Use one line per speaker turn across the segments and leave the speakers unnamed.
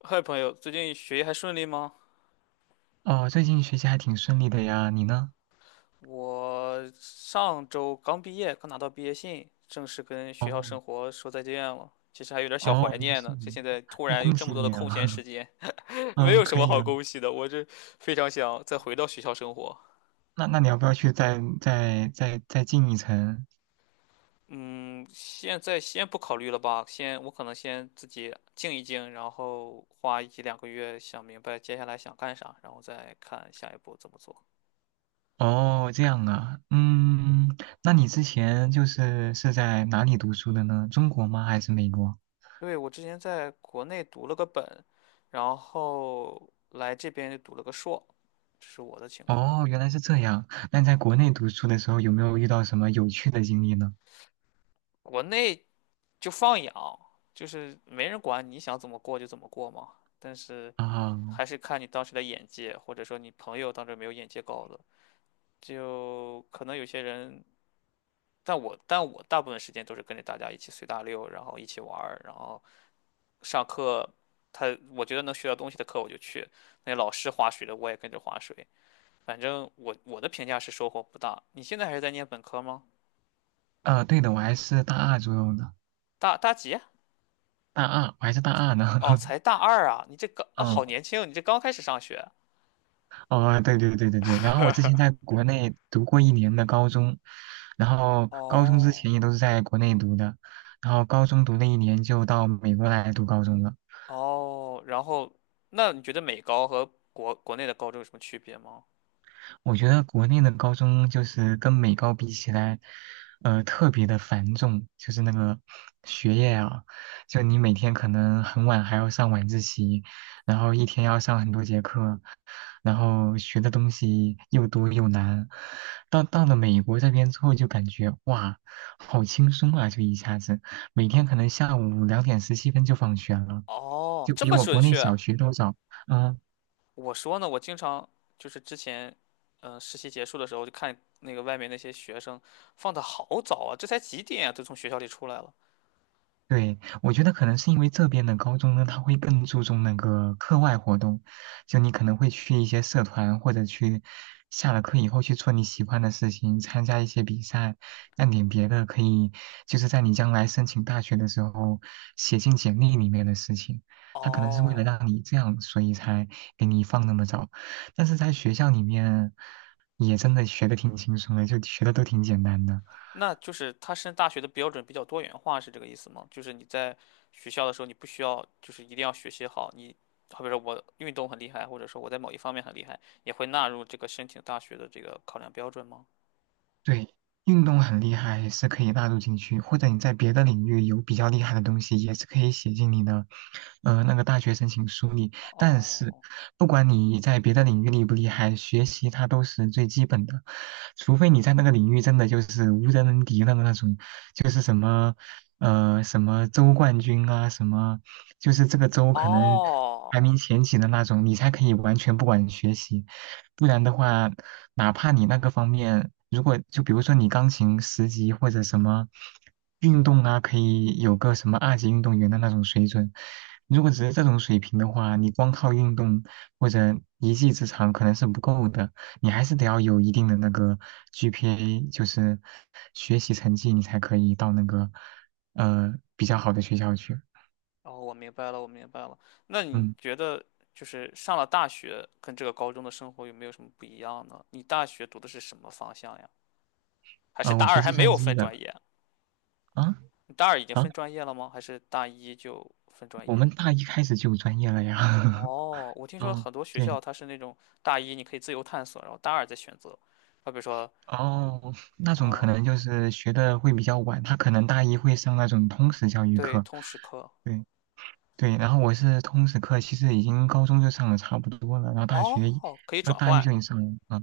嗨，朋友，最近学业还顺利吗？
哦，最近学习还挺顺利的呀，你呢？
我上周刚毕业，刚拿到毕业信，正式跟学校
哦
生活说再见了。其实还有点小怀
哦，
念
是
呢，
你，
现在突
那
然有
恭
这
喜
么多的
你啊！
空闲时 间，没
嗯，
有什
可
么
以
好
啊。
恭喜的。我这非常想再回到学校生活。
那那你要不要去再进一层？
嗯，现在先不考虑了吧，先我可能先自己静一静，然后花一两个月想明白接下来想干啥，然后再看下一步怎么做。
哦，这样啊，嗯，那你之前是在哪里读书的呢？中国吗？还是美国？
对，我之前在国内读了个本，然后来这边就读了个硕，这是我的情况。
哦，原来是这样。那你在
嗯，
国内读书的时候有没有遇到什么有趣的经历呢？
国内就放养，就是没人管你想怎么过就怎么过嘛。但是
啊，
还是看你当时的眼界，或者说你朋友当时有没有眼界高的，就可能有些人。但我大部分时间都是跟着大家一起随大溜，然后一起玩儿，然后上课，他我觉得能学到东西的课我就去，那老师划水的我也跟着划水。反正我的评价是收获不大。你现在还是在念本科吗？
对的，我还是大二左右的，
大几啊？
大二，我还是大二呢。
哦，才 大二啊！你这刚啊，
嗯
好年轻，你这刚开始上学。
哦，对对对对对。然后我之前在国内读过一年的高中，然后高中之
哦
前也都是在国内读的，然后高中读了一年就到美国来读高中了。
哦，然后那你觉得美高和国内的高中有什么区别吗？
我觉得国内的高中就是跟美高比起来，特别的繁重，就是那个学业啊，就你每天可能很晚还要上晚自习，然后一天要上很多节课，然后学的东西又多又难。到了美国这边之后，就感觉哇，好轻松啊，就一下子每天可能下午两点十七分就放学了，
哦，
就
这
比
么
我
准
国内
确？
小学都早。嗯、
我说呢，我经常就是之前，实习结束的时候就看那个外面那些学生放的好早啊，这才几点啊，都从学校里出来了。
对，我觉得可能是因为这边的高中呢，他会更注重那个课外活动，就你可能会去一些社团，或者去下了课以后去做你喜欢的事情，参加一些比赛，干点别的，可以就是在你将来申请大学的时候写进简历里面的事情。他可能是为了
哦，
让你这样，所以才给你放那么早。但是在学校里面，也真的学的挺轻松的，就学的都挺简单的。
那就是他升大学的标准比较多元化，是这个意思吗？就是你在学校的时候，你不需要就是一定要学习好，你好比说我运动很厉害，或者说我在某一方面很厉害，也会纳入这个申请大学的这个考量标准吗？
对，运动很厉害是可以纳入进去，或者你在别的领域有比较厉害的东西，也是可以写进你的，那个大学申请书里。但是，
哦
不管你在别的领域厉不厉害，学习它都是最基本的，除非你在那个领域真的就是无人能敌的那种，就是什么，什么州冠军啊，什么，就是这个州可能
哦
排名前几的那种，你才可以完全不管学习。不然的话，哪怕你那个方面，如果就比如说你钢琴十级或者什么运动啊，可以有个什么二级运动员的那种水准，如果只是这种水平的话，你光靠运动或者一技之长可能是不够的，你还是得要有一定的那个 GPA，就是学习成绩，你才可以到那个比较好的学校去。
哦，我明白了，我明白了。那你
嗯，
觉得就是上了大学跟这个高中的生活有没有什么不一样呢？你大学读的是什么方向呀？还是
啊、
大
我
二
学
还
计
没
算
有
机
分专
的
业？
啊
你大二已经
啊，
分专业了吗？还是大一就分专
我
业？
们大一开始就有专业了呀。
哦，我听说
嗯，
很多学
对，
校它是那种大一你可以自由探索，然后大二再选择。啊，比如说，
哦，那种可
嗯，
能就是学的会比较晚，他可能大一会上那种通识教育
对，
课，
通识课，
对对，然后我是通识课，其实已经高中就上的差不多了，然后大学一
哦，可以转
大一
换，
就已经上了啊。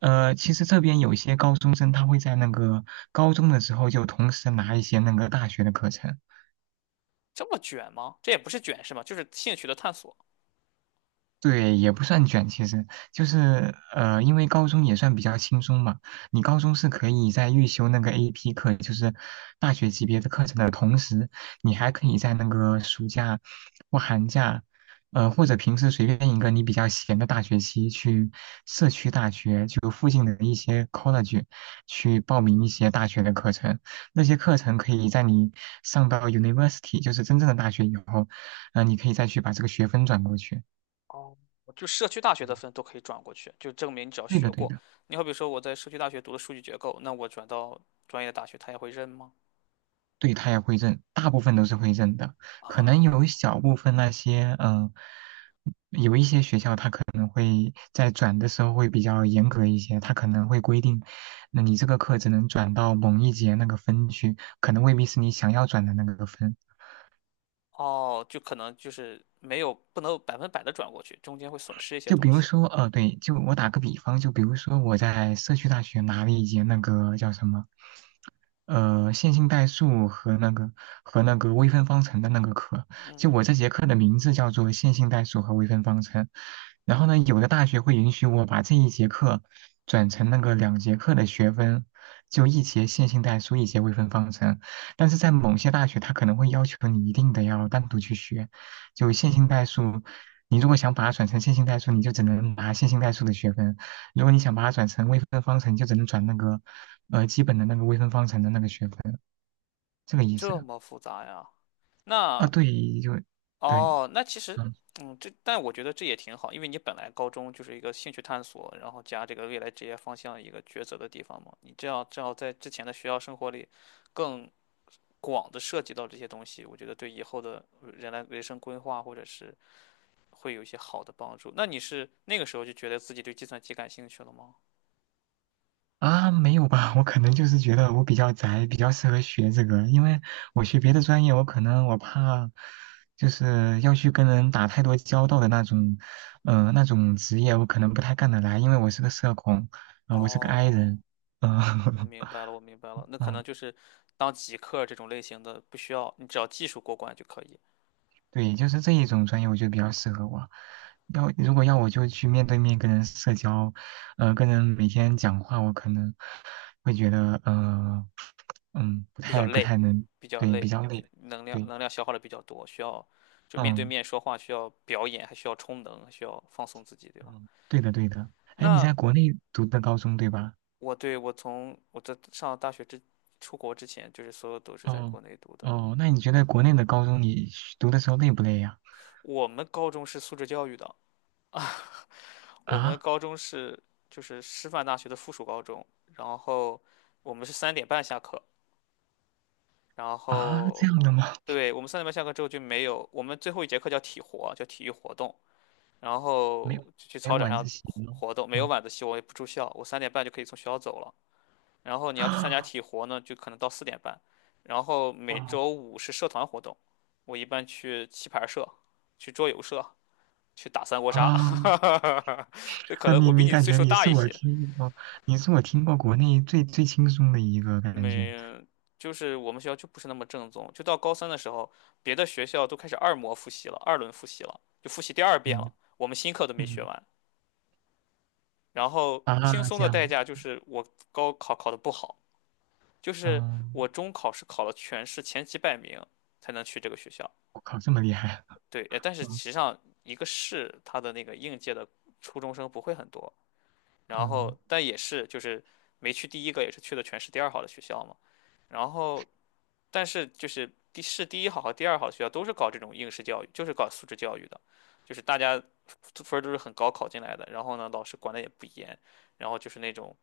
其实这边有些高中生他会在那个高中的时候就同时拿一些那个大学的课程，
这么卷吗？这也不是卷是吗？就是兴趣的探索。
对，也不算卷，其实就是因为高中也算比较轻松嘛。你高中是可以在预修那个 AP 课，就是大学级别的课程的同时，你还可以在那个暑假或寒假，或者平时随便一个你比较闲的大学期，去社区大学就附近的一些 college 去报名一些大学的课程。那些课程可以在你上到 university，就是真正的大学以后，你可以再去把这个学分转过去。
哦，就社区大学的分都可以转过去，就证明你只要
对
学
的，对
过。
的，
你好比说我在社区大学读的数据结构，那我转到专业的大学，他也会认吗？
对，他也会认，大部分都是会认的，可能有一
啊，
小部分那些，嗯、有一些学校他可能会在转的时候会比较严格一些，他可能会规定，那你这个课只能转到某一节那个分区，可能未必是你想要转的那个分。
哦，就可能就是没有不能百分百的转过去，中间会损失一些
就比
东
如
西。
说，对，就我打个比方，就比如说我在社区大学拿了一节那个叫什么线性代数和那个微分方程的那个课，就
嗯，
我这节课的名字叫做线性代数和微分方程。然后呢，有的大学会允许我把这一节课转成那个两节课的学分，就一节线性代数，一节微分方程。但是在某些大学，它可能会要求你一定得要单独去学，就线性代数。你如果想把它转成线性代数，你就只能拿线性代数的学分；如果你想把它转成微分方程，你就只能转那个基本的那个微分方程的那个学分，这个意思
这么复杂呀？
啊？
那
对，就对，
哦，那其实，
嗯
这但我觉得这也挺好，因为你本来高中就是一个兴趣探索，然后加这个未来职业方向一个抉择的地方嘛。你这样正好在之前的学校生活里，更广的涉及到这些东西，我觉得对以后的人生规划或者是会有一些好的帮助。那你是那个时候就觉得自己对计算机感兴趣了吗？
啊，没有吧？我可能就是觉得我比较宅，比较适合学这个，因为我学别的专业，我可能我怕就是要去跟人打太多交道的那种，那种职业我可能不太干得来，因为我是个社恐，我是个 i
哦，
人，嗯、
我 明白了，我明白了，那可能
嗯。
就是当极客这种类型的，不需要你只要技术过关就可以。
对，就是这一种专业，我觉得比较适合我。要如果要我就去面对面跟人社交，跟人每天讲话，我可能会觉得，嗯，不
比较
太不
累，
太能，
比较
对，比
累，
较
就
累。
能量
对，
能量消耗的比较多，需要就面对
嗯
面说话，需要表演，还需要充能，还需要放松自己，对吗？
嗯，对的对的。哎，你
那
在国内读的高中对吧？
对，我在上大学之出国之前，就是所有都是在
哦
国内读的。
哦，那你觉得国内的高中你学读的时候累不累呀？
我们高中是素质教育的，我们
啊
高中是就是师范大学的附属高中，然后我们是三点半下课，然
啊，这
后
样的吗？
对我们三点半下课之后就没有，我们最后一节课叫体活，叫体育活动，然后
没有
就去
没有
操场
晚
上
自习
活
吗？
活动，没有
嗯
晚自习，我也不住校，我三点半就可以从学校走了。然后你要去参加
啊
体活呢，就可能到4点半。然后 每
哦
周五是社团活动，我一般去棋牌社、去桌游社、去打三国杀。
啊
那可
那
能
你
我比
你
你
感
岁
觉
数
你
大
是
一
我
些，
听过，你是我听过国内最轻松的一个感觉，
没，就是我们学校就不是那么正宗。就到高三的时候，别的学校都开始二模复习了，二轮复习了，就复习第二遍了，
嗯
我们新课都没学
嗯
完。然后轻
啊
松
这
的代
样，
价就是我高考考得不好，就是
嗯，
我中考是考了全市前几百名才能去这个学校。
我靠这么厉害，
对，但是实
嗯
际上一个市它的那个应届的初中生不会很多，然
嗯
后但也是就是没去第一个，也是去的全市第二好的学校嘛。然后但是就是市第一好和第二好的学校都是搞这种应试教育，就是搞素质教育的，就是大家分儿都是很高考进来的，然后呢老师管的也不严，然后就是那种。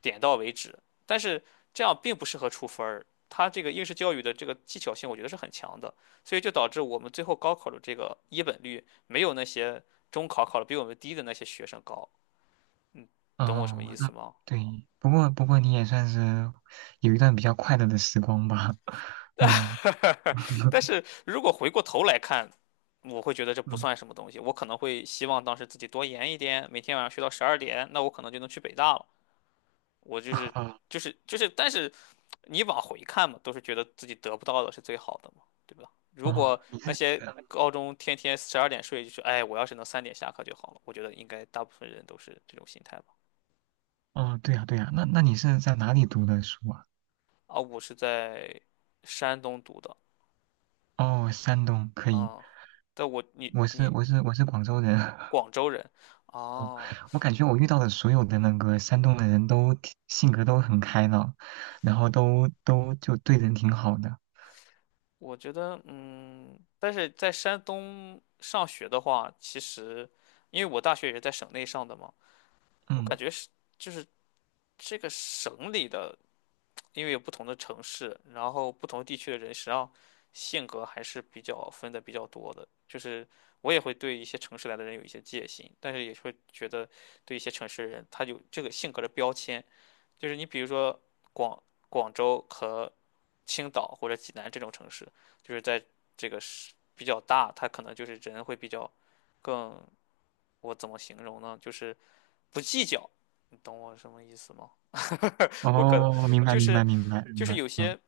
点到为止。但是这样并不适合出分儿，它这个应试教育的这个技巧性，我觉得是很强的，所以就导致我们最后高考的这个一本率没有那些中考考的比我们低的那些学生高。嗯，懂我什么意
哦那
思吗？
对，不过你也算是有一段比较快乐的时光吧，嗯
但是如果回过头来看，我会觉得这不
嗯
算什么东西，我可能会希望当时自己多研一点，每天晚上学到十二点，那我可能就能去北大了。我就是
啊
就是就是但是你往回看嘛，都是觉得自己得不到的是最好的嘛，对吧？如
哦
果
你
那
是
些高中天天十二点睡，就是哎，我要是能三点下课就好了，我觉得应该大部分人都是这种心态吧。
哦对呀对呀，那那你是在哪里读的书啊？
啊，我是在山东读的
哦山东可以，
啊，但我你
我是
你
我是我是广州人，
广州人
嗯，
啊，
我感觉我遇到的所有的那个山东的人都挺性格都很开朗，然后都就对人挺好的。
我觉得但是在山东上学的话，其实因为我大学也是在省内上的嘛，我
嗯，
感觉是就是这个省里的，因为有不同的城市，然后不同地区的人，实际上性格还是比较分的比较多的。就是我也会对一些城市来的人有一些戒心，但是也会觉得对一些城市的人，他有这个性格的标签。就是你比如说广广州和青岛或者济南这种城市，就是在这个是比较大，他可能就是人会比较更，我怎么形容呢？就是不计较，你懂我什么意思吗？我可能
哦，明白
就
明
是
白明白
就
明
是
白，
有
嗯，
些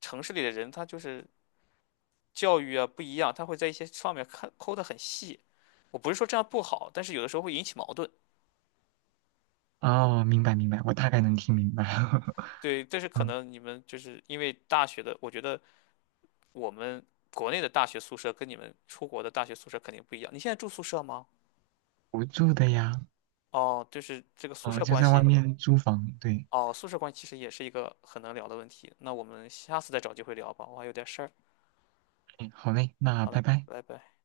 城市里的人，他就是教育啊不一样，他会在一些方面看抠得很细。我不是说这样不好，但是有的时候会引起矛盾。
哦，明白明白，我大概能听明白。
对，但是可
嗯，
能你们就是因为大学的，我觉得我们国内的大学宿舍跟你们出国的大学宿舍肯定不一样。你现在住宿舍吗？
我住的呀，
哦，就是这个宿
哦，
舍
就
关
在外
系。
面租房。对，
哦，宿舍关系其实也是一个很能聊的问题。那我们下次再找机会聊吧，我还有点事儿。
嗯，好嘞，那
好
拜
了，
拜。
拜拜。